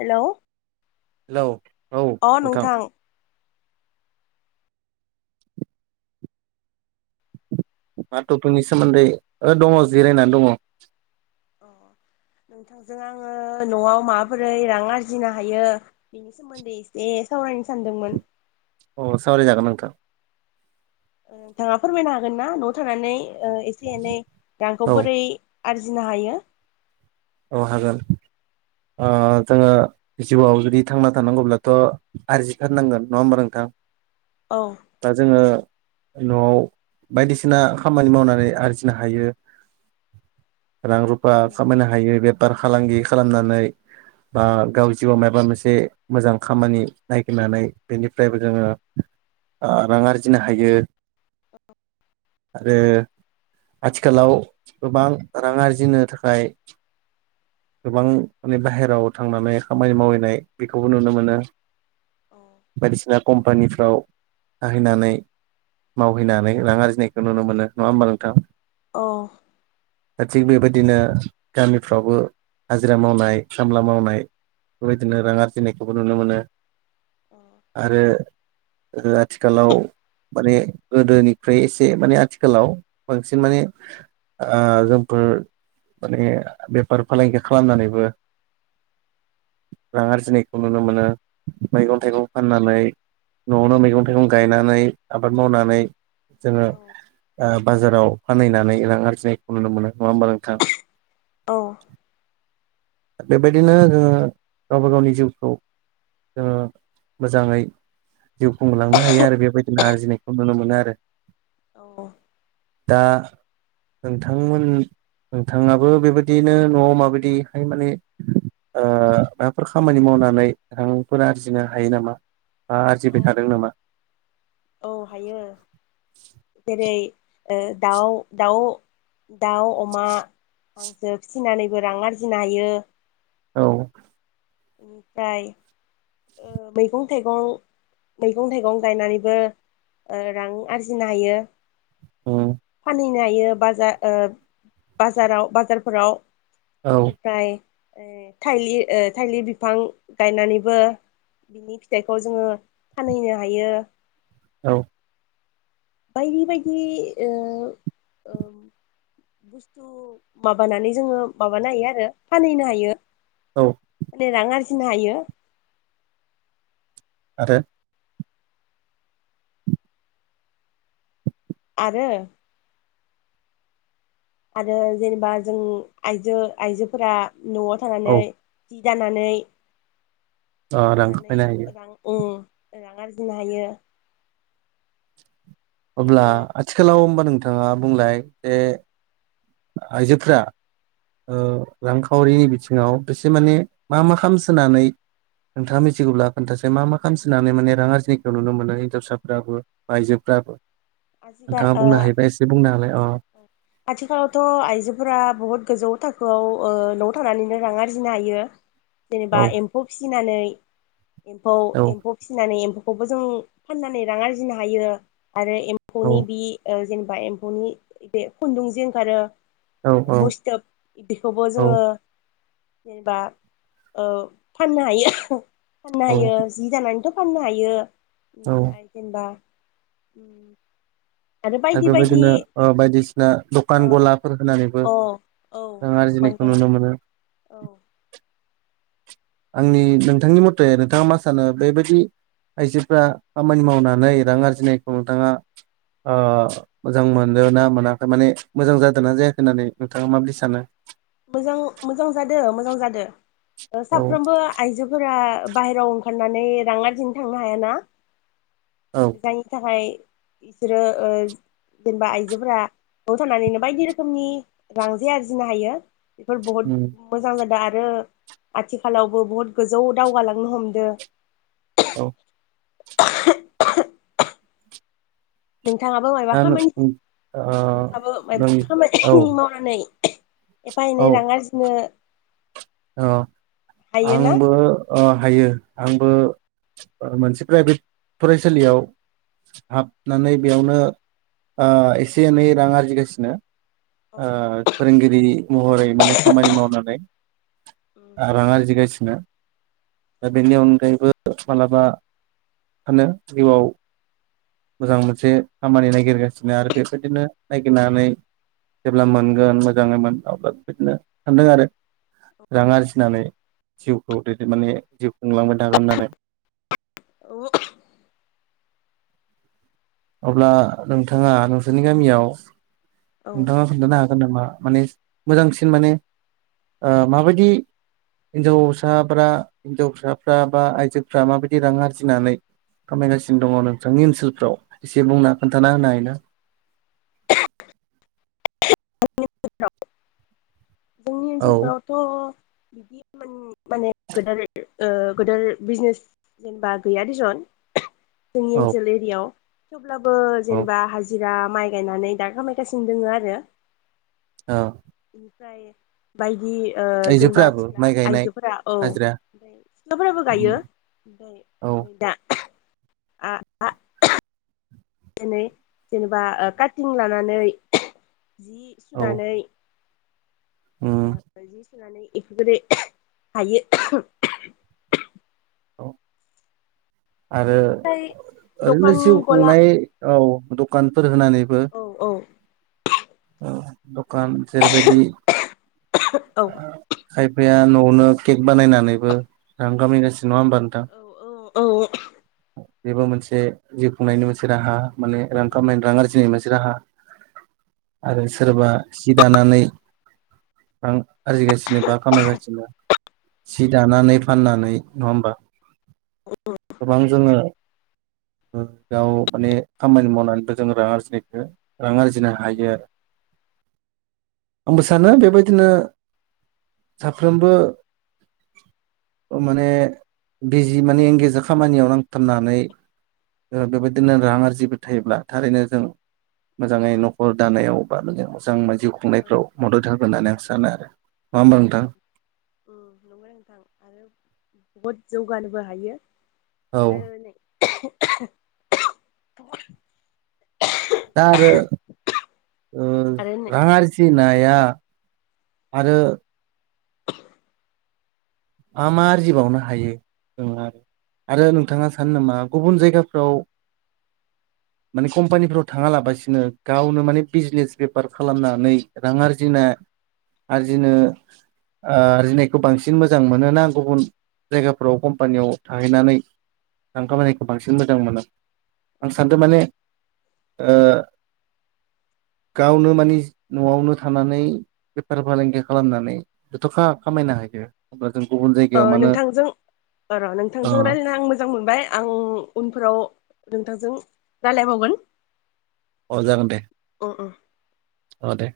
Hello hello औ नोंथां बाथौफोरनि सोमोन्दै ओ दङ जिरायनानै दङ। नोंथांजों आङो न'आव माबोरै रां आरजिनो हायो बेनि सोमोन्दै एसे सावरायनो सानदोंमोन। अ सावराय जागोन नोंथां। नोंथाङा फोरमायनो हागोन ना न'आव थानानै एसे एनै रांखौ औ बोरै आरजिनो हायो औ हागोन जोङो जिउआव जुदि थांना थानांगौब्लाथ' आरजि थारनांगोन नङा होमबा नोंथां? औ दा जोङो न'आव बायदिसिना खामानि मावनानै आरजिनो हायो। रां रुफा खामायनो हायो। बेफार फालांगि खालामनानै बा गाव जिउआव माबा मोनसे मोजां खामानि नायगिरनानै बेनिफ्रायबो जोङो रां आरजिनो हायो। औ आरो आथिखालाव गोबां रां आरजिनो थाखाय गोबां माने बाहेरायाव थांनानै खामानि मावहैनाय बेखौबो नुनो मोनो। औ बायदिसिना कम्पानिफ्राव थाहैनानै मावहैनानै रां आरजिनायखौ नुनो मोनो नङा होनबा नोंथां? औ दा थिग बेबायदिनो गामिफ्रावबो हाजिरा मावनाय खामला मावनाय बेबायदिनो रां आरजिनायखौबो नुनो मोनो। आरो आथिखालाव माने गोदोनिख्रुइ एसे माने आथिखालाव बांसिन माने आं जोंफोर माने बेफार फालांगि खालामनानैबो रां आरजिनायखौ नुनो मोनो औ मैगं थाइगं फाननानै न'आवनो मैगं थाइगं गायनानै आबाद मावनानै जोङो ओ बाजाराव फाननानै रां आरजिनायखौ नुनो मोनो नङा होमबा नोंथां? औ बेबायदिनो जोङो गावबा गावनि जिउखौ जोङो मोजाङै जिउ खुंलांनो हायो। आरो बेबायदिनो आर्जिनायखौ नुनो मोनो आरो औ दा नोंथांमोन नोंथाङा बो बेबायदिनो न'आव माबायदिहाय माने माबाफोर खामानि मावनानै रांफोर आरजिनो हायो नामा? मा आरजिबाय थादों नामा? औ हायो जेरै ओ दाउ दाउ दाउ, अमा, हांसो फिसिनानैबो रां आरजिनो हायो। औ फ्राय ओ मैगं थाइगं मैगं थाइगं गायनानैबो ओ रां आरजिनो हायो। उम नो हायो बाजार ओ बाजाराव बाजारफोराव औ बिनिफ्राय थाइलि ओ थाइलि बिफां गायनानैबो बिनि फिथाइखौ जोङो फानहैनो हायो। औ बायदि बायदि ओ बुस्थु माबानानै जोङो माबानो हायो आरो फानहैनो हायो। औ नि रां आरजि जिनो हायो। आरो आरो आरो जेनेबा जों आइजो आइजोफोरा न'आव थानानै औ जानानै ओ दि रां जानानै खामायनो हायो रां ओ रां आरजिनो हायो। अब्ला आरो आथिखालाव होमबा नोंथां। थाङा बुंलाय जे आयजोफ्रा ओ रांखावरिनि बिथिङाव एसे माने मा मा खामसोनानै नोंथाङा मिथिगौब्ला खोन्थासै मा मा खामसोनानै माने रां आरजिनायखौ नुनो मोनो हिनजावसाफोराबो बा आइजोफ्राबो आजिखा नोंथाङा ओ बुंनो हायोबा एसे बुंनो हालाय अ आथिखालावथ' आइजोफोरा बहुत गोजौ थाखो खौ न'आव थानानैनो रां आरजिनो हायो। औ जेनेबा एम्फौ फिसिनानै एम्फौ औ एम्फौ फिसिनानै एम्फौ खौबो जों फाननानै रां आरजिनो हायो आरो ए औ हनि बि ओ जेनेबा एम्फौनि बे खुन्दुंजों ओंखारो। औ औ एम्फौ स्थोब बेखौबो औ जोङो जेनेबा ओ फाननो हायो। फान्नो औ हायो जि दानानैथ' फाननो हायो। औ बेनिफ्राय जेनबा उम बायदि आरो बायदि बायदिनो ओ बायदिस ना ओ दकान गलाफोर होनानैबो औ औ जों दखान आरजिनायखौ गला नुनो मोनो। औ आंनि नोंथांनि मटे नोंथाङा मा सानो बेबायदि आइजोफ्रा खामानि मावनानै रां आरजिनायखौ नोंथाङा ओ मोजां मोनदो ना मोनाखै माने मोजां जादोना जायाखै होननानै नोंथाङा मादि सानो? मोजां मोजां जादो मोजां जादो। ओ औ साफ्रोमबो आइजोफोरा बाहेराव हरनानै रां आरजिनो थांनो हायाना? औ जायनि थाखाय इसोरो ओ जेनबा आइजोफोरा न'आव थानानैनो बायदि रोखोमनि रां जे आरजिनो हायो। बेफोर बहुत उम मोजां जादों आथ रो आथिखालावबो बुहुत गोजौ दावगालांनो हमदो। औ नोंथाङाबो मायबा दा नों खामानि ओ नोंथाङाबो नों मायबा खामानि औ मावनानै एफा एनै रां आरजिनो [unintelligible] अ हायोना आंबो ओ हायो। आंबो ओ मोनसे प्राइभेट फरायसालियाव हाबनानै बेयावनो ओ एसे एनै रां आरजिगासिनो। औ ओ फोरोंगिरि महरै माने खामानि मावनानै। उम आं रां आरजिगासिनो। औ दा बेनि अनगायैबो मालाबा सानो जिउआव मोजां मोनसे खामानि नायगिरगासिनो आरो बेबायदिनो नायगिरनानै जेब्ला मोनगोन मोजाङै मोनबावब्ला बेदिनो सानदों आरो औ रां आरजिनानै जिउखौ दैदेन माने जिउ खुंलांबाय थागोन होननानै। औ अ [unintelligible] अब्ला नोंथाङा नोंसोरनि गामियाव औ नोंथाङा खोन्थानो हागोन नामा? मानेस मोजांसिन माने ओ माबायदि हिन्जावसाफ्रा हिन्जावसाफ्रा बा आइजोफ्रा माबायदि रां आरजिनानै खामायगासिनो दङ नोंथांनि ओनसोलफ्राव? एसे बुंना खोन्थाना होनो हायोना? जोंनि ओनसोलाव [unintelligible] जोंनि औ ओनसोलफोरावथ' बिदि एमान माने गोदोर ओ गोदोर बिजनेस जेनेबा गैया देसन जोंनि औ ओनसोल एरियाव। अब्लाबो औ जेनेबा हाजिर जा माइ गायनानै दा खामायगासिनो दोङो आरो औ। बाय बिदि जेनेबा आइजोफोराबो सिख्ला माइ गायनाय आइजोफोरा औ हाजिरा ओमफ्राय सिख्लाफोराबो गायो ओमफ्राय औ दा आ आ। दिनै जेनेबा काटिं लानानै जि औ सुनानै उम ओ। सुनानै बेफोरबायदि हायो औ। आरो ओमफ्राय ओरैनो दखान जिउ गला खुंनाय औ। दखानफोर होनानैबो औ [unintelligible] दखान जेरैबायदि औ। बा न'आवनो केक बानायनानैबो रां खामिगासिनो औ औ औ। बेबो मोनसे जिउ खुंनायनि मोनसे राहा माने रां खामनायनि रां आरजिनायनि मोनसे राहा आरो सोरबा सि दानानै रां आरजिगासिनो बा खामायगासिनो सि दानानै फाननानै नङा होनबा? औ गोबां जोङो गाव माने खामानि मावनानैबो जो रां आरजिनायखौ रां आरजि बुजिनो हायो आरो। आंबो सानो बेबायदि बिदिनो साफ्रोमबो माने बिजि माने एंगेजा खामानियाव नांथाबनानै बेबायदिनो रां आरजिबो थायोब्ला थारैनो जों मोजाङै न'खर दानायाव बा माने मोजां मानसि जिउ खुंनायफ्राव मदद होगोन होननानै आं सानो आरो। होमबा नोंथां नंगौ नोंथां आरो बहुद जौगानोबो हायो। औ आरो नै [unintelligible] दा आरो ओ आरो नै रां आरजिनाय नाया आरो [unintelligible] मा -मा आरजिबावनो हायो आरो आरो नोंथाङा सानो नामा गुबुन जायगाफ्राव माने कम्पानिफ्राव थाङा लाबासिनो गावनो माने बिजनेस बेफार खालामनानै रां आरजिनाय -आरजिनो- आरजिनायखौ बांसिन मो मोजां मोनोना गुबुन जायगाफोराव कम्पानियाव थाहैनानै आं खामानिखौ बांसिन मोजां मोनो। आं सानदों माने ओ गावनो मानि न'आवनो थानानै बेफार फालांगि खालामनानै जथ'खा खामायनो हायो। [unintelligible] ओ जायगायाव मानो नोंथांजों र' अ नोंथांजों रायज्लायना आं मोजां मोनबाय आं उनफोराव नोंथांजों रालायबावगोन। अ जागोन दे। अ अ अ दे।